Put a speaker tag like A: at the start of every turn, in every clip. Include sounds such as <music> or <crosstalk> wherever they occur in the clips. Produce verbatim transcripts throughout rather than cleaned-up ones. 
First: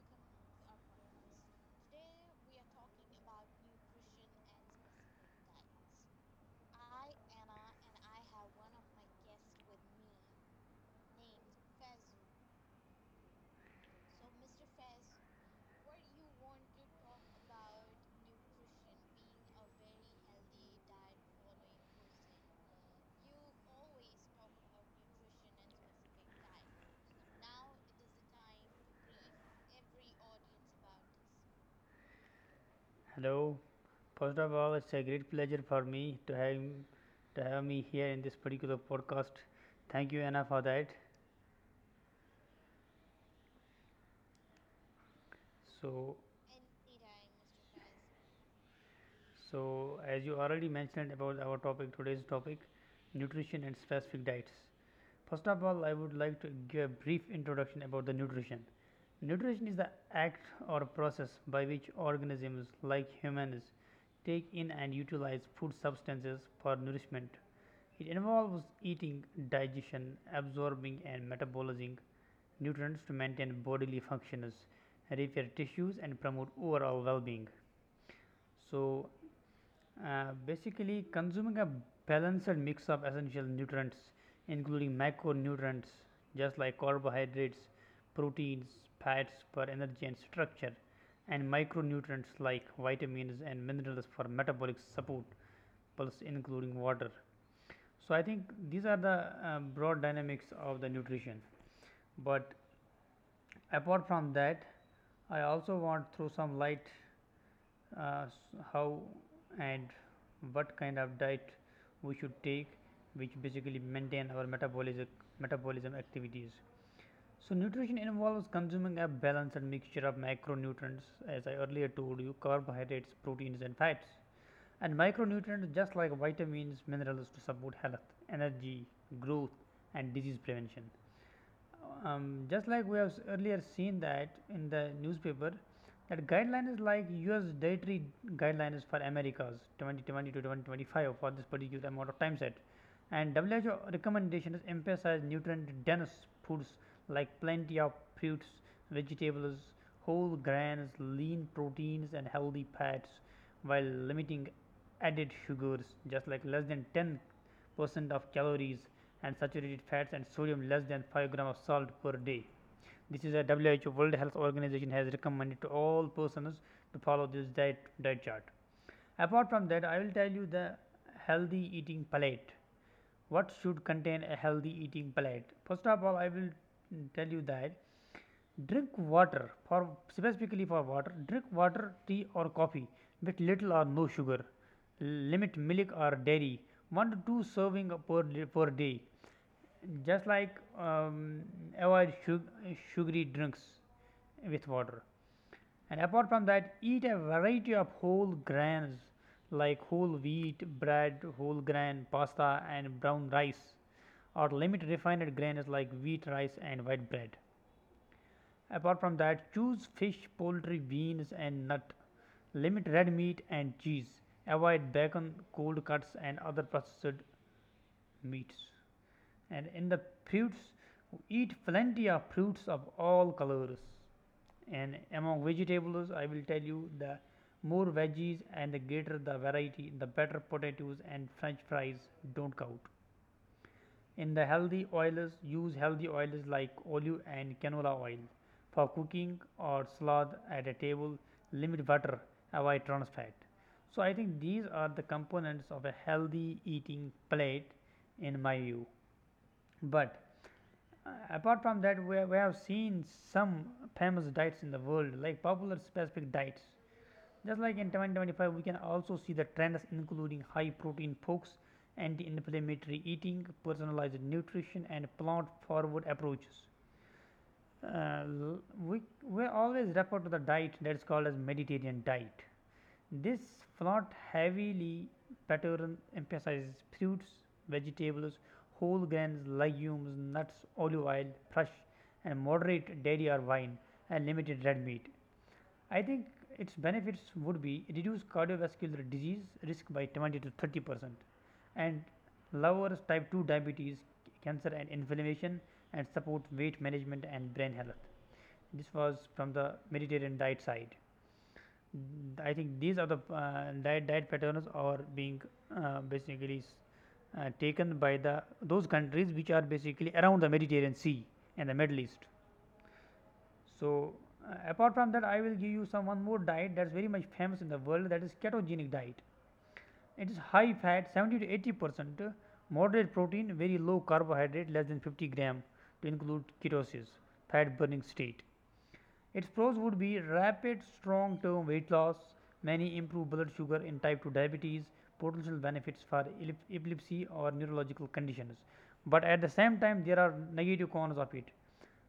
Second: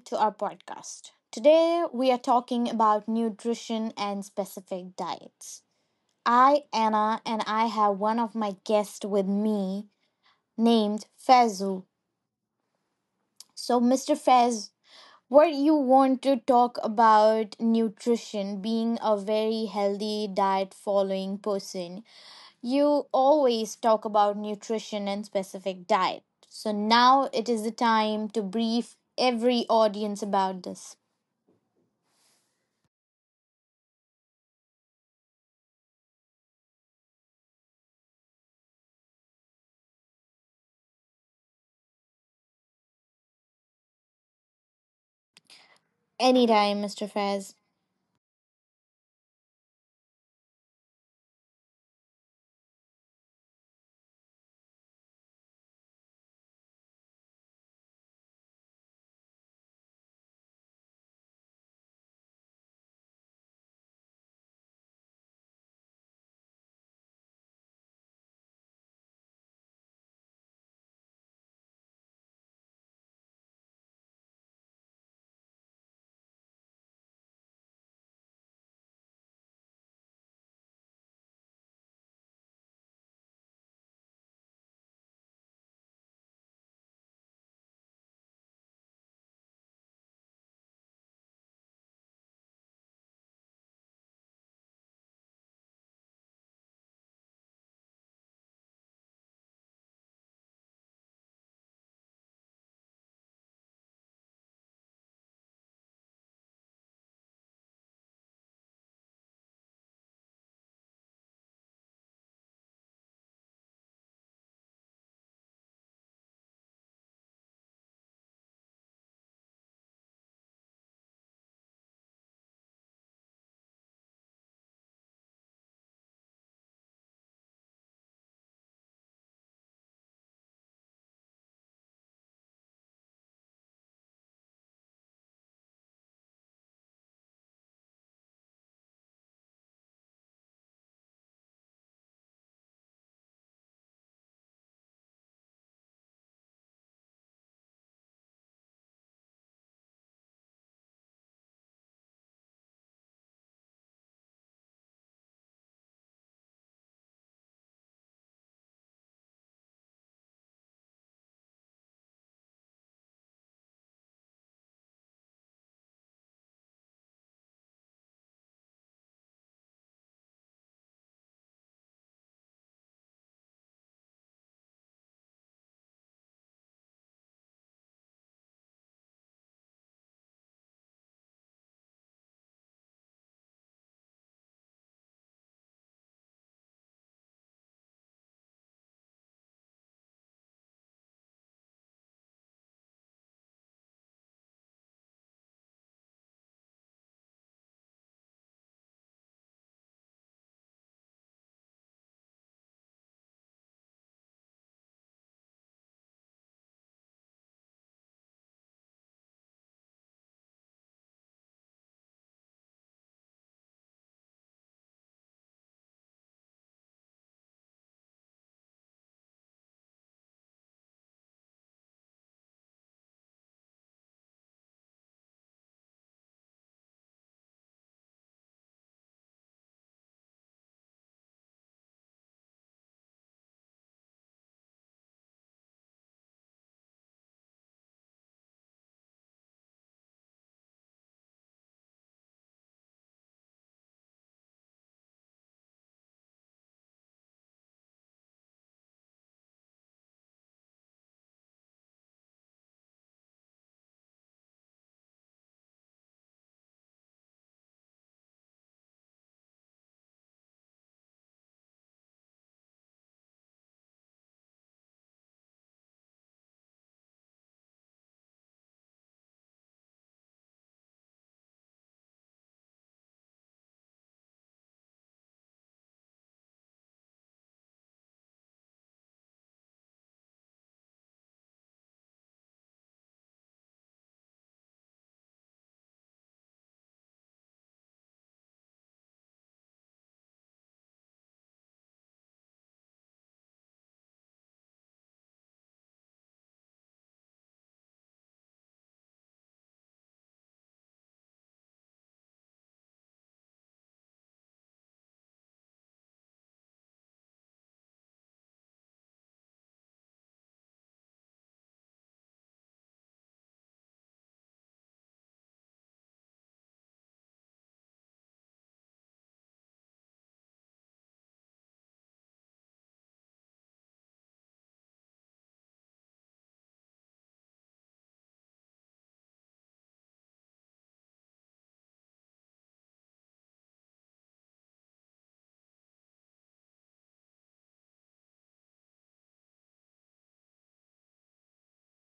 A: to our podcast. Today we are talking about nutrition and specific diets. I, Anna, and I have one of my guests with me named Faizu. So, mister Fez, what you want to talk about nutrition, being a very healthy diet following person, you always talk about nutrition and specific diet. So now it is the time to brief every audience about this.
B: Hello. First of all, it's a great pleasure for me to have to have me here in this particular podcast. Thank you, Anna, for that. So,
A: Anytime, mister Fez.
B: so as you already mentioned about our topic, today's topic, nutrition and specific diets. First of all, I would like to give a brief introduction about the nutrition. Nutrition is the act or process by which organisms like humans take in and utilize food substances for nourishment. It involves eating, digestion, absorbing, and metabolizing nutrients to maintain bodily functions, repair tissues, and promote overall well being. So, uh, basically, consuming a balanced mix of essential nutrients, including macronutrients, just like carbohydrates, proteins, fats for energy and structure, and micronutrients like vitamins and minerals for metabolic support, plus including water, so I think these are the uh, broad dynamics of the nutrition, but apart from that, I also want throw some light, uh, how and what kind of diet we should take, which basically maintain our metabolic metabolism activities. So nutrition involves consuming a balanced mixture of macronutrients, as I earlier told you, carbohydrates, proteins, and fats and micronutrients just like vitamins minerals to support health energy growth and disease prevention. Um, just like we have earlier seen that in the newspaper, that guideline is like U S dietary guideline is for Americas twenty twenty to twenty twenty-five for this particular amount of time set, and W H O recommendation is emphasize nutrient dense foods like plenty of fruits, vegetables, whole grains, lean proteins, and healthy fats, while limiting added sugars, just like less than ten percent of calories and saturated fats and sodium less than five grams of salt per day. This is a W H O World Health Organization has recommended to all persons to follow this diet diet chart. Apart from that, I will tell you the healthy eating palette. What should contain a healthy eating plate? First of all, I will mm, tell you that drink water. For specifically for water, drink water, tea or coffee with little or no sugar. Limit milk or dairy, one to two serving per, per day. Just like, um, avoid sug- sugary drinks with water. And apart from that, eat a variety of whole grains like whole wheat, bread, whole grain, pasta, and brown rice, or limit refined grains like wheat, rice, and white bread. Apart from that, choose fish, poultry, beans, and nut. Limit red meat and cheese. Avoid bacon, cold cuts, and other processed meats. And in the fruits, eat plenty of fruits of all colors. And among vegetables, I will tell you the more veggies and the greater the variety, the better. Potatoes and french fries don't count. In the healthy oils, use healthy oils like olive and canola oil. For cooking or salad at a table, limit butter, avoid trans fat. So I think these are the components of a healthy eating plate in my view. But uh, apart from that, we, we have seen some famous diets in the world, like popular specific diets. Just like in twenty twenty-five, we can also see the trends including high protein folks, anti inflammatory eating, personalized nutrition, and plant forward approaches. Uh, we, we always refer to the diet that is called as Mediterranean diet. This flat heavily pattern emphasizes fruits, vegetables, whole grains, legumes, nuts, olive oil, fresh and moderate dairy or wine, and limited red meat. I think its benefits would be reduce cardiovascular disease risk by twenty to thirty percent, and lowers type two diabetes, cancer, and inflammation, and support weight management and brain health. This was from the Mediterranean diet side. Mm, I think these are the uh, diet diet patterns are being, uh, basically s- uh, taken by the those countries which are basically around the Mediterranean Sea and the Middle East. So, uh, apart from that, I will give you some one more diet that's very much famous in the world, that is ketogenic diet. It is high fat, seventy to eighty percent, uh, moderate protein, very low carbohydrate, less than fifty gram to include ketosis, fat burning state. Its pros would be rapid, strong term weight loss, many improved blood sugar in type two diabetes, potential benefits for epilepsy or neurological conditions. But at the same time, there are negative cons of it,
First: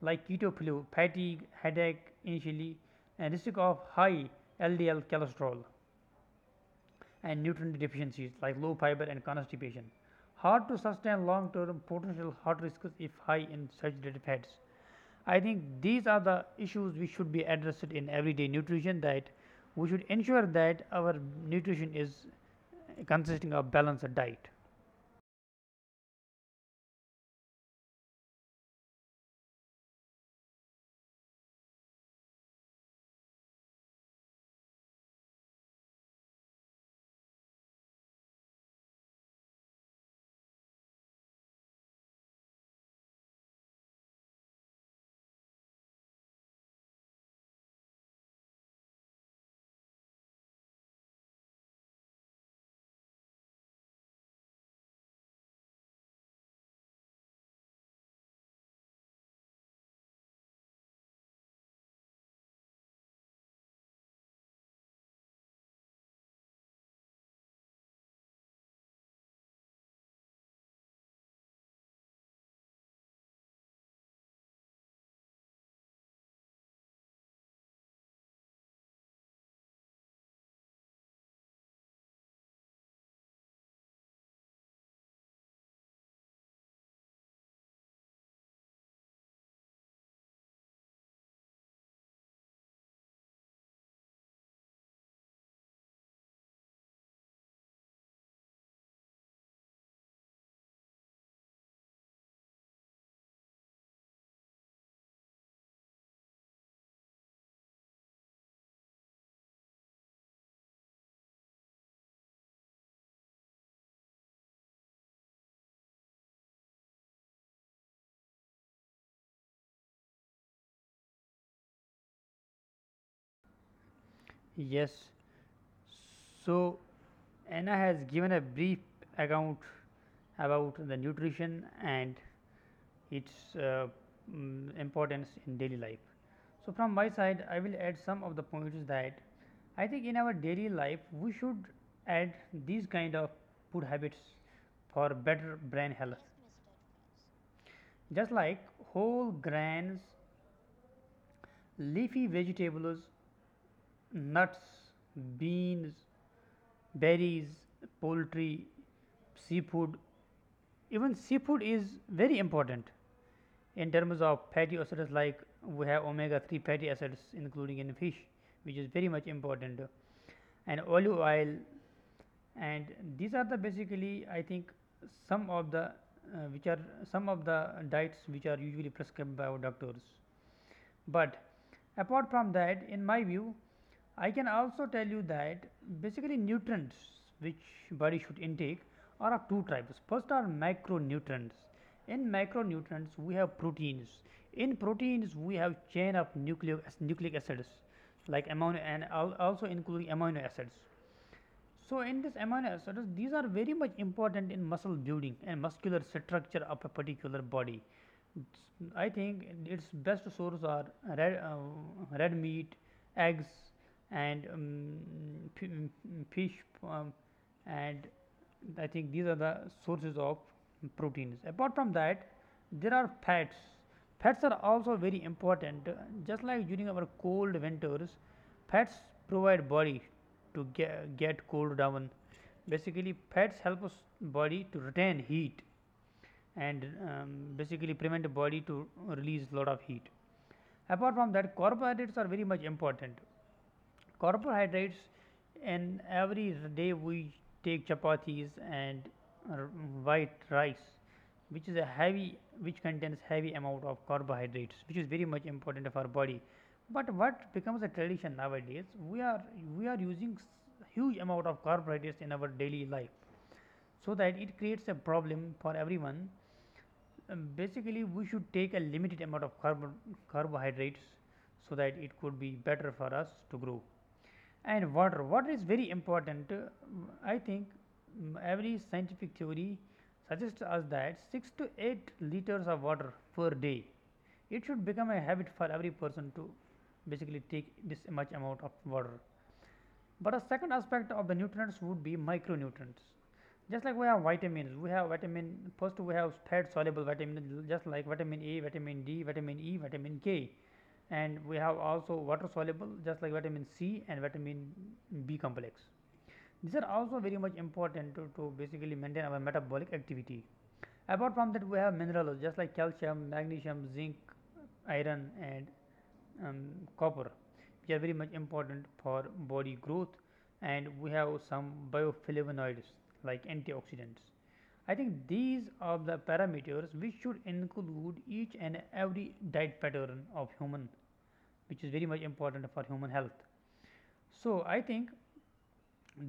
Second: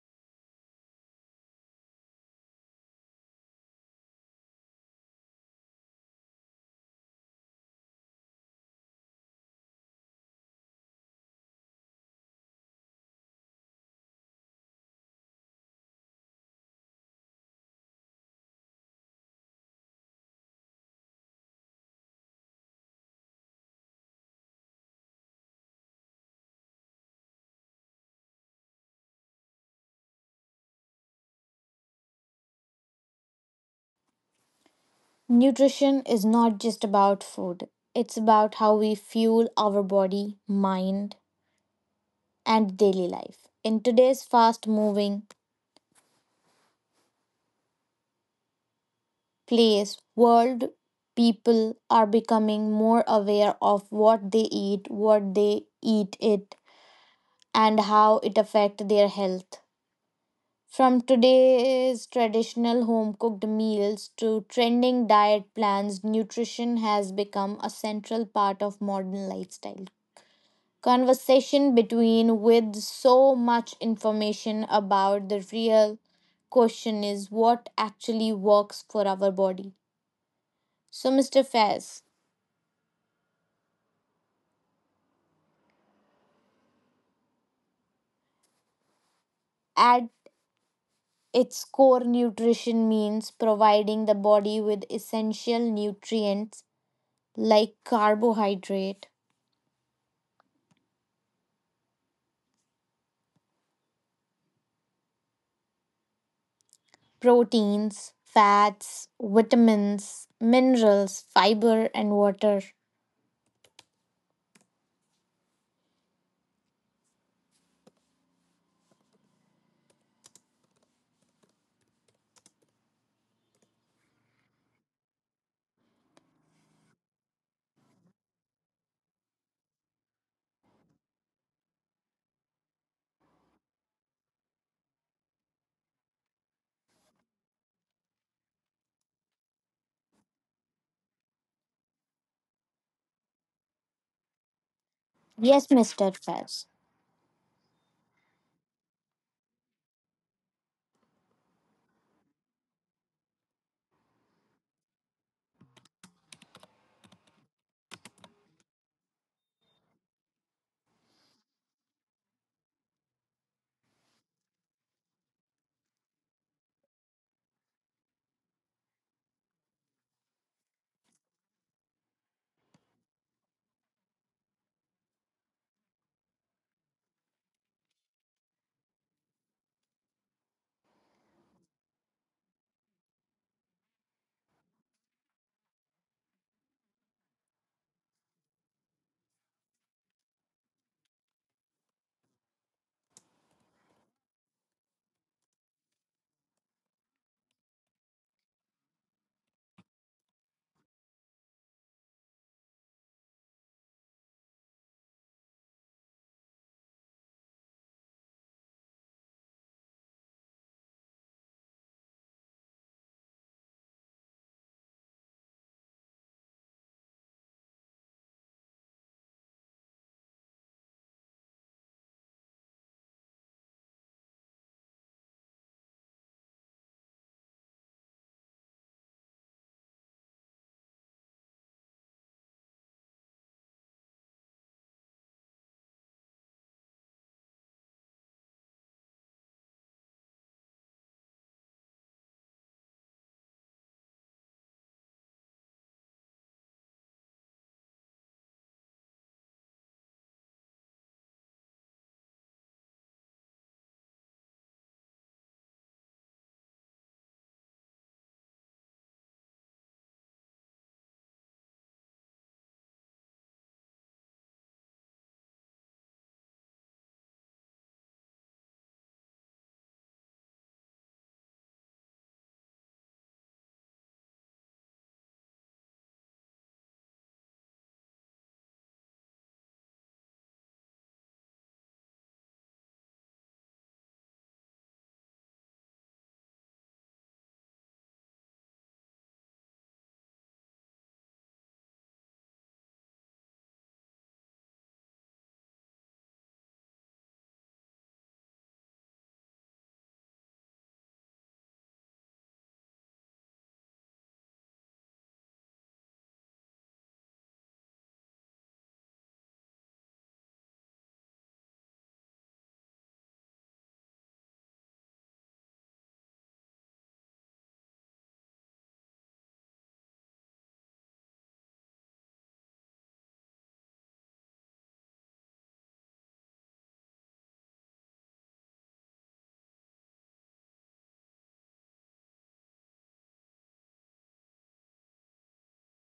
B: like keto flu, fatigue, headache initially, and risk of high L D L cholesterol and nutrient deficiencies like low fiber and constipation. Hard to sustain long term potential heart risks if high in saturated fats. I think these are the issues we should be addressed in everyday nutrition, that we should ensure that our nutrition is consisting of balanced diet.
A: Nutrition is not just about food, it's about how we fuel our body, mind, and daily life. In today's fast moving place, world people are becoming more aware of what they eat, what they eat it, and how it affects their health. From today's traditional home cooked meals to trending diet plans, nutrition has become a central part of modern lifestyle. Conversation between with so much information about the real question is what actually works for our body. So, mister Faiz, at its core, nutrition means providing the body with essential nutrients like carbohydrate proteins, fats, vitamins, minerals, fiber, and water.
B: Yes. So Anna has given a brief account about the nutrition and its uh, mm, importance in daily life. So, from my side I will add some of the points that I think in our daily life we should add these kind of food habits for better
A: Yes,
B: brain health.
A: mister Faz.
B: Just like whole grains, leafy vegetables, nuts, beans, berries, poultry, seafood, even seafood is very important. In terms of fatty acids, like we have omega three fatty acids, including in fish, which is very much important, and olive oil. And these are the basically, I think, some of the uh, which are some of the diets which are usually prescribed by our doctors. But apart from that, in my view, I can also tell you that basically nutrients which body should intake are of two types. First are macronutrients. In macronutrients we have proteins. In proteins we have chain of nucleic nucleic acids like amino and also including amino acids. So, in this amino acids, these are very much important in muscle building and muscular structure of a particular body. I think its best source are red, uh, red meat, eggs, and um, mm, fish, um, and I think these are the sources of proteins. Apart from that, there are fats. Fats are also very important. Uh, Just like during our cold winters, fats provide body to get, get cooled down. Basically, fats help us body to retain heat and, um, basically prevent the body to release lot of heat. Apart from that, carbohydrates are very much important. Carbohydrates in every day we take chapatis and r- white rice, which is a heavy which contains heavy amount of carbohydrates, which is very much important of our body. But what becomes a tradition nowadays, we are we are using s- huge amount of carbohydrates in our daily life, so that it creates a problem for everyone. Um, basically, we should take a limited amount of carb- carbohydrates so that it could be better for us to grow. And water, water is very important. Uh, I think, mm, every scientific theory suggests us that six to eight liters of water per day. It should become a habit for every person to basically take this much amount of water. But a second aspect of the nutrients would be micronutrients. Just like we have vitamins, we have vitamin, first we have fat soluble vitamins, just like vitamin A, vitamin D, vitamin E, vitamin K. And we have also water soluble, just like vitamin C and vitamin B complex. These are also very much important to, to basically maintain our metabolic activity. Apart from that, we have minerals, just like calcium, magnesium, zinc, iron, and, um, copper, which are very much important for body growth. And we have some bioflavonoids like antioxidants. I think these are the parameters which should include each and every diet pattern of human, which is very much important for human health. So I think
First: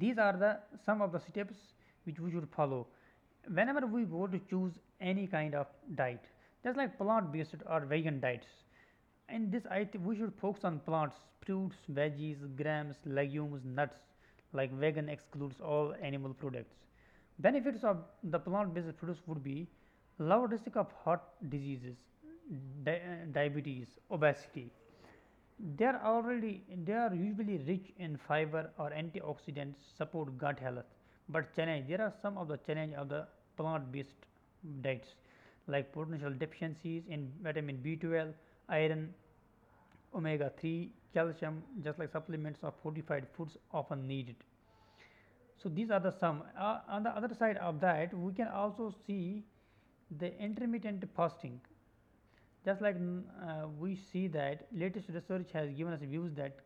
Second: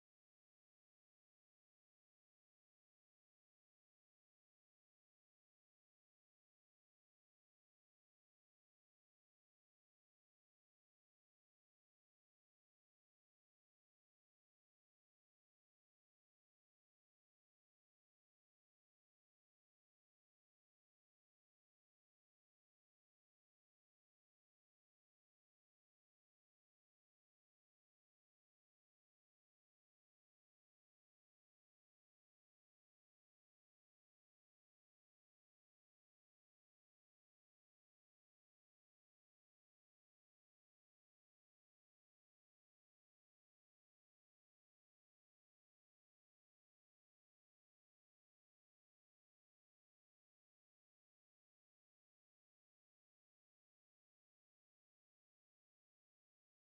B: these are the some of the steps which we should follow whenever we go to choose any kind of diet, just like plant based or vegan diets. And this, I we should focus on plants, fruits, veggies, grams, legumes, nuts. Like vegan excludes all animal products. Benefits of the plant-based produce would be lower risk of heart diseases, di- uh, diabetes, obesity. They are already they are usually rich in fiber or antioxidants, support gut health. But challenge, there are some of the challenge of the plant-based diets, like potential deficiencies in vitamin B twelve, iron, omega three, calcium, just like supplements or fortified foods often needed. So, these are the some. Uh, on the other side of that, we can also see the intermittent fasting. Just like, mm, uh, we see that latest research has given us views that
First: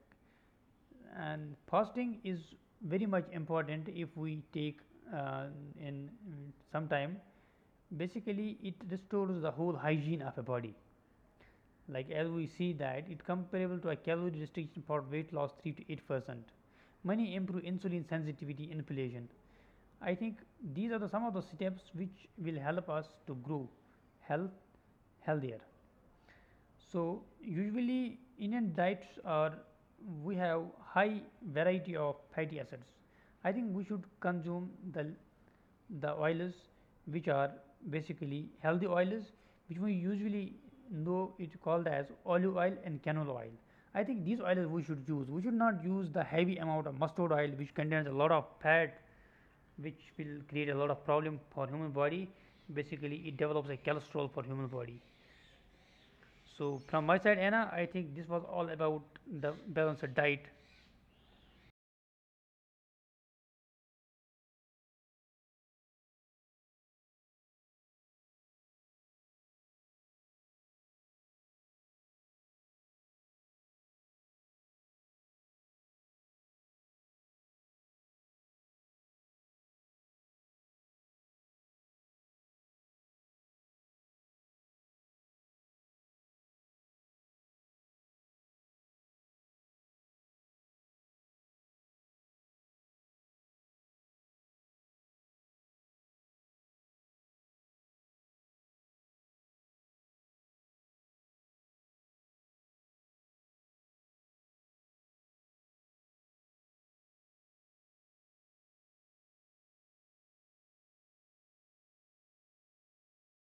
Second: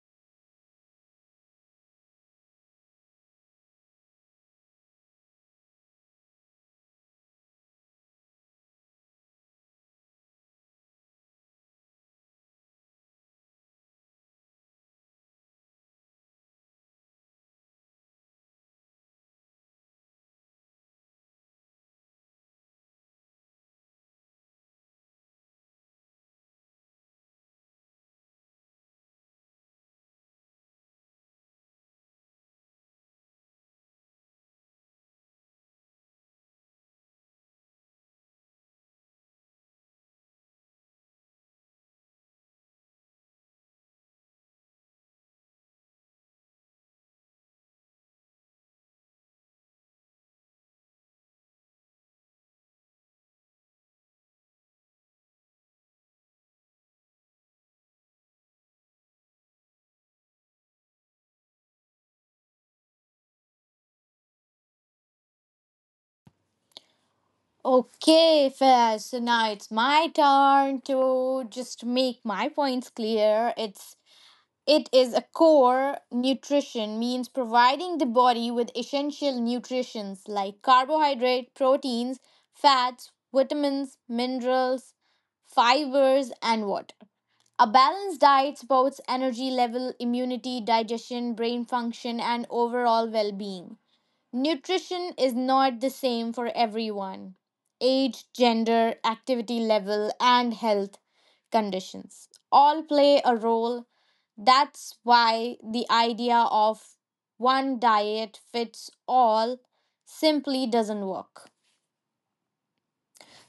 B: and fasting is very much important if we take, uh, in mm, some time. Basically, it restores the whole hygiene of a body. Like as we see that it comparable to a calorie restriction for weight loss three to eight percent, many improve insulin sensitivity inflation. I think these are the some of the steps which will help us to grow health, healthier. So usually Indian diets are, we have high variety of fatty acids. I think we should consume the the oils which are basically healthy oils which we usually know it called as olive oil and canola oil. I think these oils we should use. We should not use the heavy amount of mustard oil which contains a lot of fat which will create a lot of problem for human body. Basically it develops a cholesterol for human body. So from my side, Anna, I think this was all about the balanced diet.
A: Okay, Faz. So now it's my turn to just make my points clear. It's it is a core nutrition means providing the body with essential nutrients like carbohydrate, proteins, fats, vitamins, minerals, fibers and water. A balanced diet supports energy level, immunity, digestion, brain function, and overall well being. Nutrition is not the same for everyone, age, gender, activity level, and health conditions all play a role. That's why the idea of one diet fits all simply doesn't work.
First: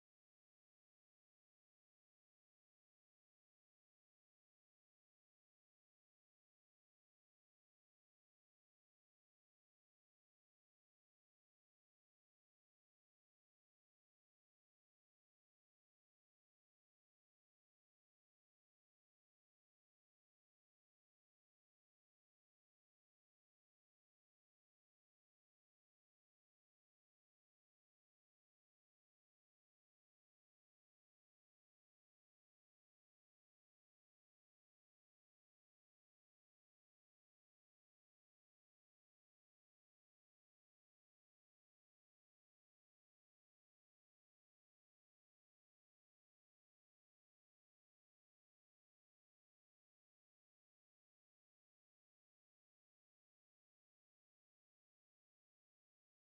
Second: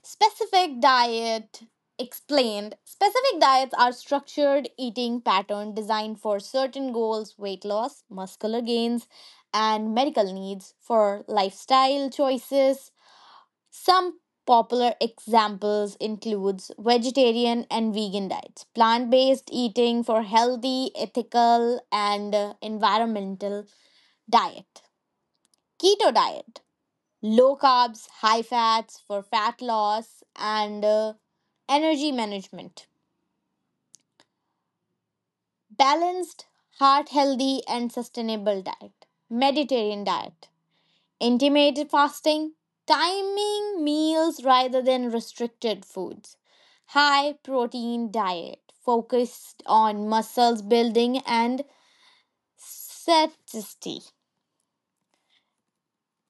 A: Specific diet explained. Specific diets are structured eating pattern designed for certain goals, weight loss, muscular gains, and medical needs for lifestyle choices. Some popular examples includes vegetarian and vegan diets, plant-based eating for healthy, ethical, and uh, environmental diet. Keto diet, low carbs, high fats for fat loss, and uh, energy management. Balanced, heart healthy, and sustainable diet. Mediterranean diet. Intermittent fasting. Timing meals rather than restricted foods. High protein diet focused on muscles building and satiety.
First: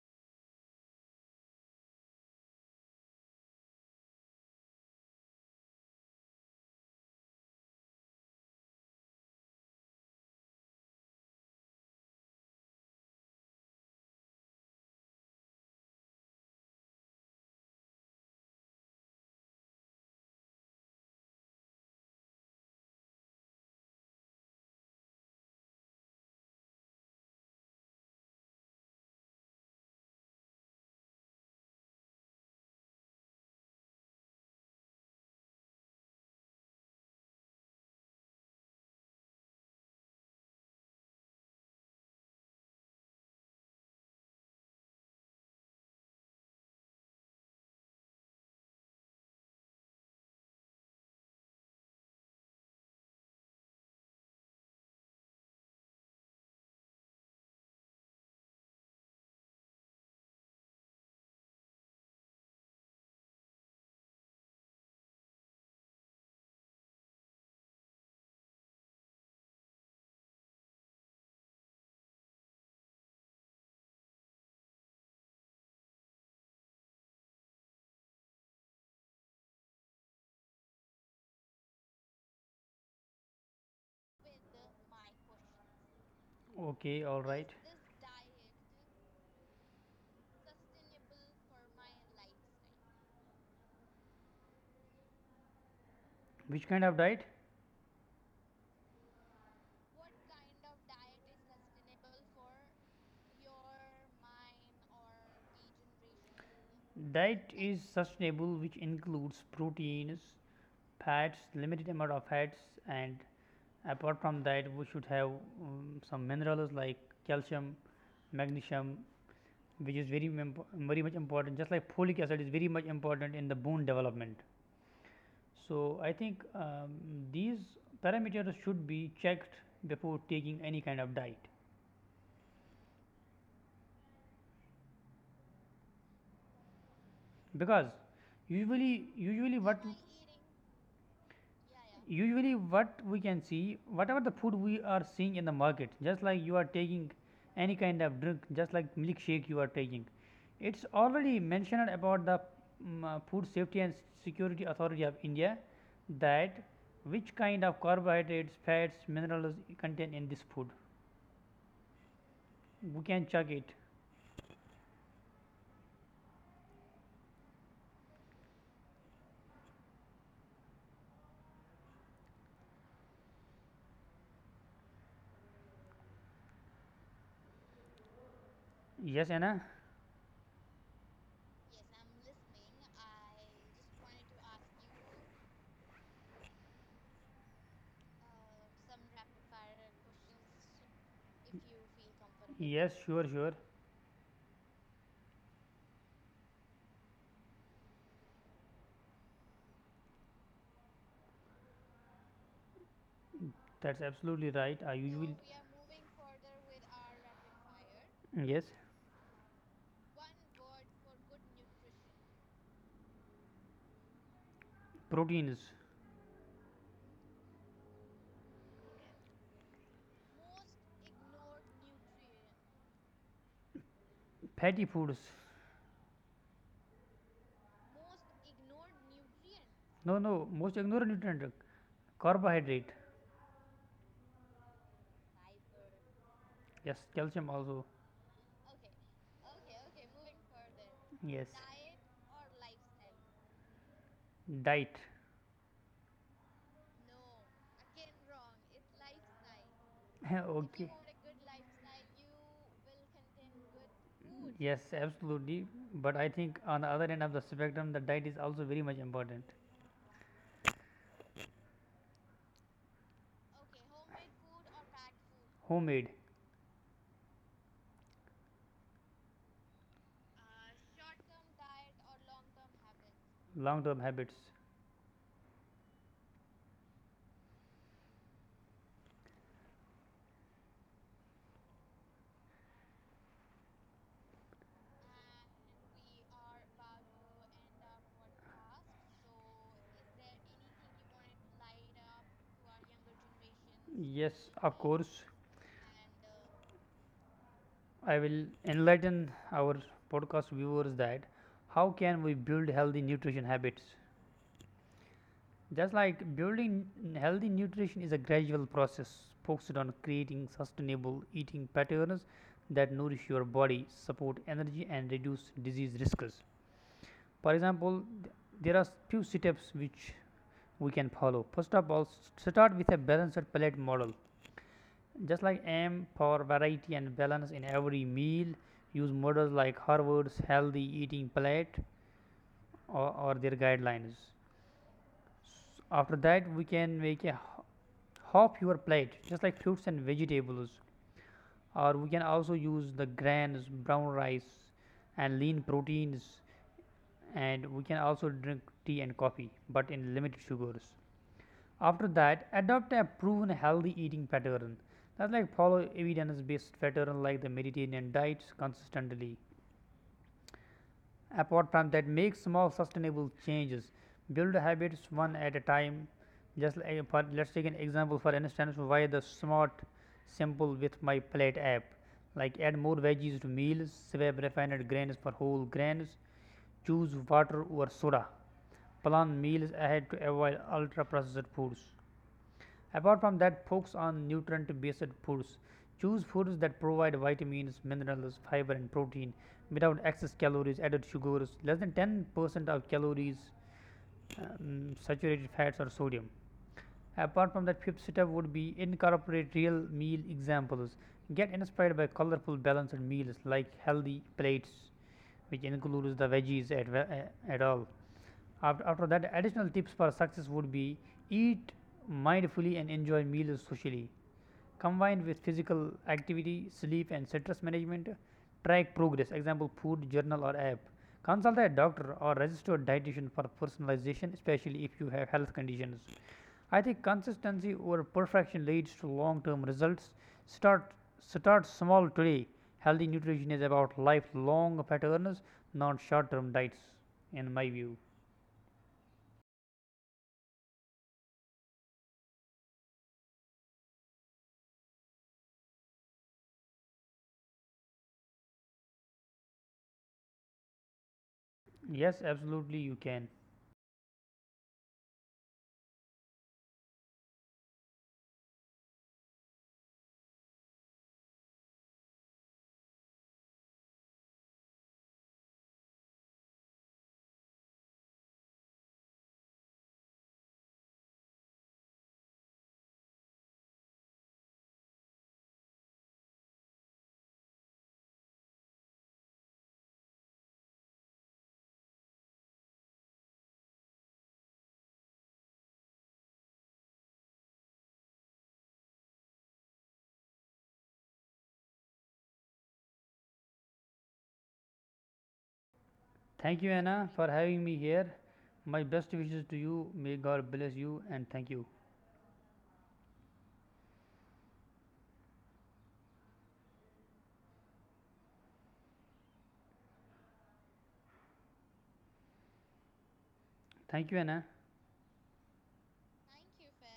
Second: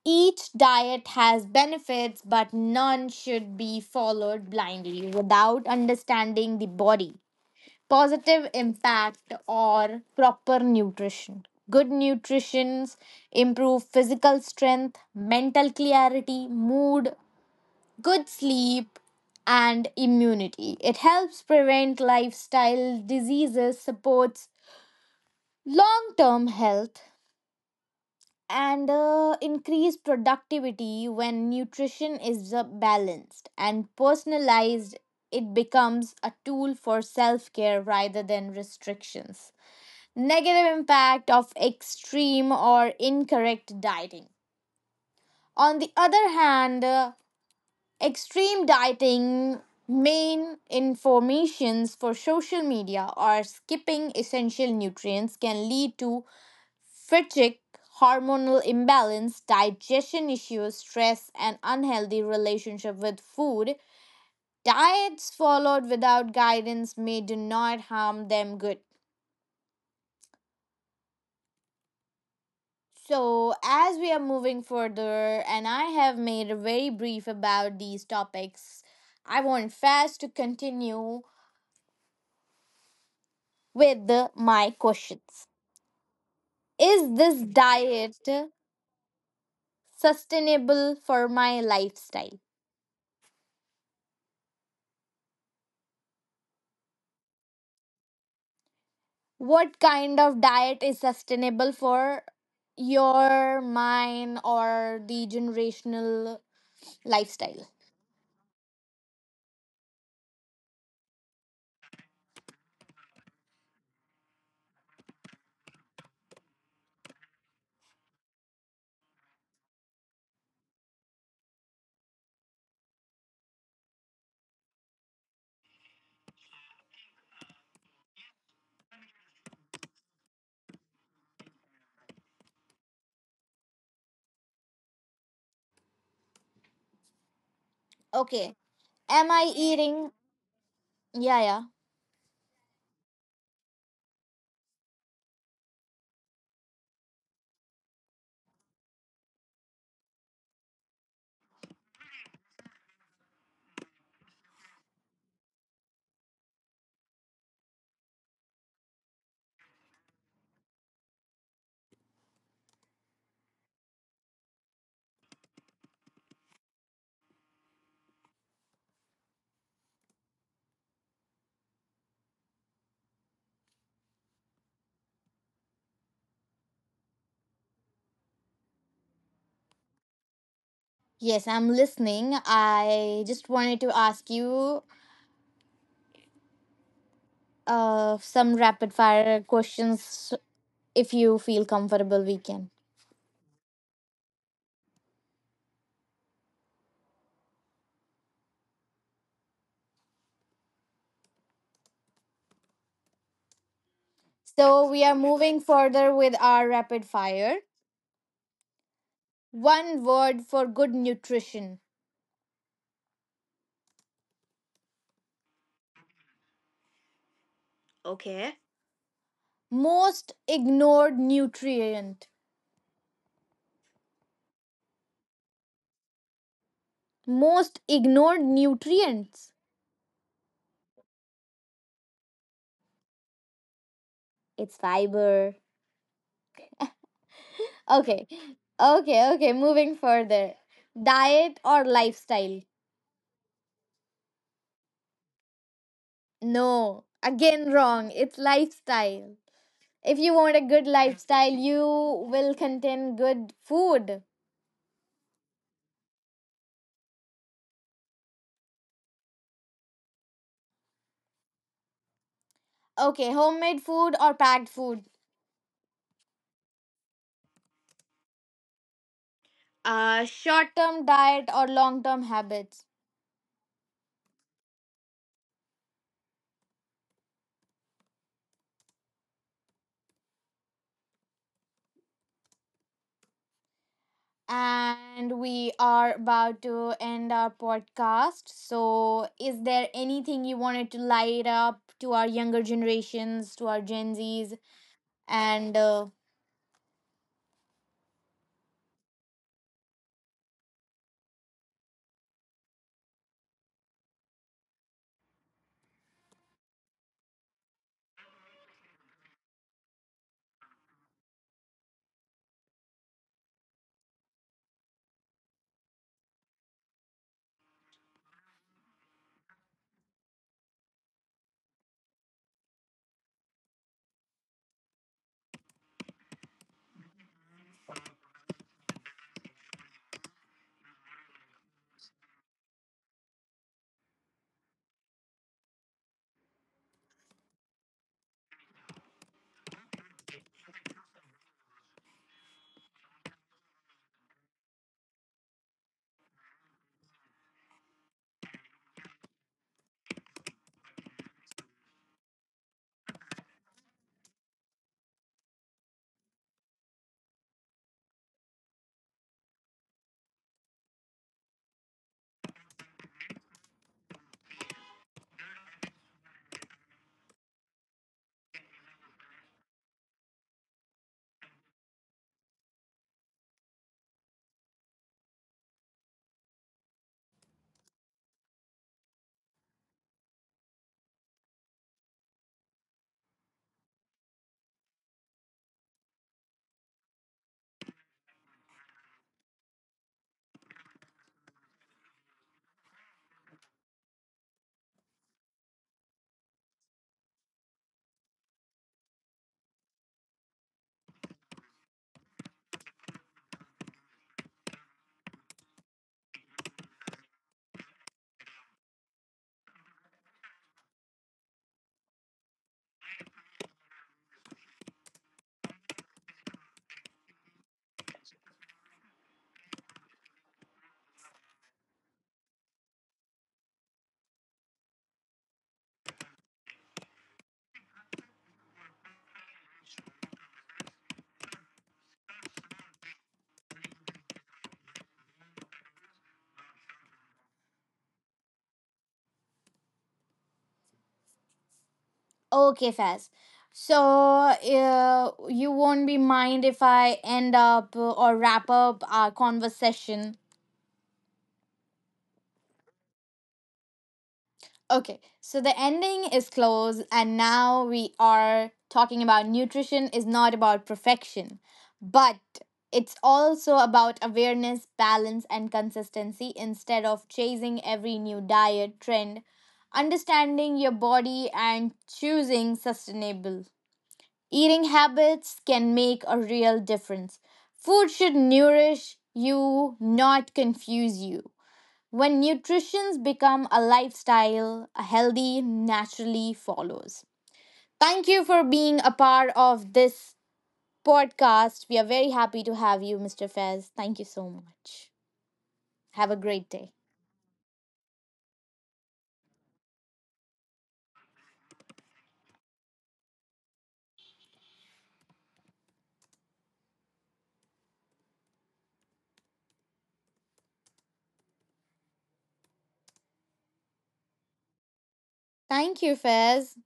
A: Each diet has benefits, but none should be followed blindly without understanding the body, positive impact, or proper nutrition. Good nutrition improve physical strength, mental clarity, mood, good sleep, and immunity. It helps prevent lifestyle diseases, supports long term health, and uh, increase productivity. When nutrition is uh, balanced and personalized, it becomes a tool for self-care rather than restrictions. Negative impact of extreme or incorrect dieting. On the other hand, uh, extreme dieting, main informations for social media or skipping essential nutrients can lead to fatigue, hormonal imbalance, digestion issues, stress, and unhealthy relationship with food. Diets followed without guidance may do not harm them good. So, as we are moving further, and I have made a very brief about these topics, I want fast to continue with the- my questions.
B: Okay,
A: Is
B: all
A: this
B: right.
A: diet sustainable for my lifestyle?
B: Which kind of diet?
A: What kind of diet is sustainable for your mine or the generational
B: Diet
A: lifestyle?
B: is sustainable, which includes proteins, fats, limited amount of fats, and apart from that, we should have um, some minerals like calcium, magnesium, which is very mem- very much important. Just like folic acid is very much important in the bone development. So I think um, these parameters should be checked before taking any kind of diet, because
A: Okay.
B: usually
A: Am I
B: usually what
A: eating? Yeah, yeah.
B: usually what we can see, whatever the food we are seeing in the market, just like you are taking any kind of drink, just like milkshake you are taking, it's already mentioned about the mm, uh, Food Safety and Security Authority of India that which kind of carbohydrates, fats, minerals contain in this food. We can check it. Yes, Anna, if.
A: Yes, I'm listening. I just wanted to ask you uh some rapid fire questions, if you feel comfortable we can.
B: Yes, sure sure That's absolutely right. I
A: So we are
B: usually.
A: moving
B: So
A: further with our rapid fire.
B: fire. Yes.
A: One word for good nutrition?
B: Proteins.
A: Most ignored nutrient?
B: Fatty foods.
A: Most ignored nutrients.
B: No, no, most ignore nutrient, carbohydrate.
A: It's fiber.
B: Yes, calcium also.
A: Okay, okay, okay, moving further.
B: Yes,
A: Diet or lifestyle?
B: lifestyle. Diet.
A: No, again, wrong. It's lifestyle. If
B: <laughs> If you
A: you want a
B: okay.
A: good lifestyle, you will contain good food.
B: Yes, absolutely. But I think on the other end of the spectrum, the diet is also very much important.
A: Okay, homemade food or packed food?
B: Homemade.
A: Uh, short term diet or long term habits?
B: Long term habits.
A: And we are about to end our podcast. So, is there anything you wanted to light up to our younger generations, to our Gen
B: Yes,
A: Zs?
B: of course.
A: And uh,
B: I will enlighten our podcast viewers that how can we build healthy nutrition habits? Just like building n- healthy nutrition is a gradual process focused on creating sustainable eating patterns that nourish your body, support energy, and reduce disease risks. For example, there are few steps which we can follow. First of all, start with a balanced palate model. Just like aim for variety and balance in every meal, use models like Harvard's healthy eating palate or, or their guidelines. After that, we can make a h- half your plate, just like fruits and vegetables, or we can also use the grains, brown rice, and lean proteins, and we can also drink tea and coffee but in limited sugars. After that, adopt a proven healthy eating pattern. That's like follow evidence based pattern like the Mediterranean diet consistently. Apart from that, make small sustainable changes. Build habits one at a time. Just like for, let's take an example for instance why the smart simple with my plate app. Like add more veggies to meals, swap refined grains for whole grains, choose water over soda. Plan meals ahead to avoid ultra processed foods. Apart from that, focus on nutrient based foods. Choose foods that provide vitamins, minerals, fiber and protein without excess calories, added sugars, less than ten percent of calories, um, saturated fats or sodium. Apart from that, fifth step would be incorporate real meal examples. Get inspired by colorful, balanced meals like healthy plates, which includes the veggies at, uh, at all. After, after that, additional tips for success would be eat mindfully and enjoy meals socially. Combined with physical activity, sleep, and stress management, track progress. Example: food journal or app. Consult a doctor or registered dietitian for personalization, especially if you have health conditions. I think consistency over perfection leads to long term results. Start start small today. Healthy nutrition is about lifelong patterns, not short term diets, in my view.
A: okay, Faz. So, uh, you won't be mind if I end up uh, or wrap up our conversation.
B: Yes, absolutely you can.
A: Okay, so the ending is close, and now we are talking about nutrition is not about perfection, but it's also about awareness, balance, and consistency. Instead of chasing every new diet trend, understanding your body, and choosing sustainable. Eating habits can make a real difference. Food should nourish you, not confuse you. When nutrition become a lifestyle, a healthy naturally follows. Thank you for being a part of this podcast. We are very happy to have you, mister Fez. Thank you so much. Have a
B: Thank you,
A: great day.
B: Anna, for having me here. My best wishes to you. May God bless you and thank you. Thank you, Anna.
A: Thank you, Fez.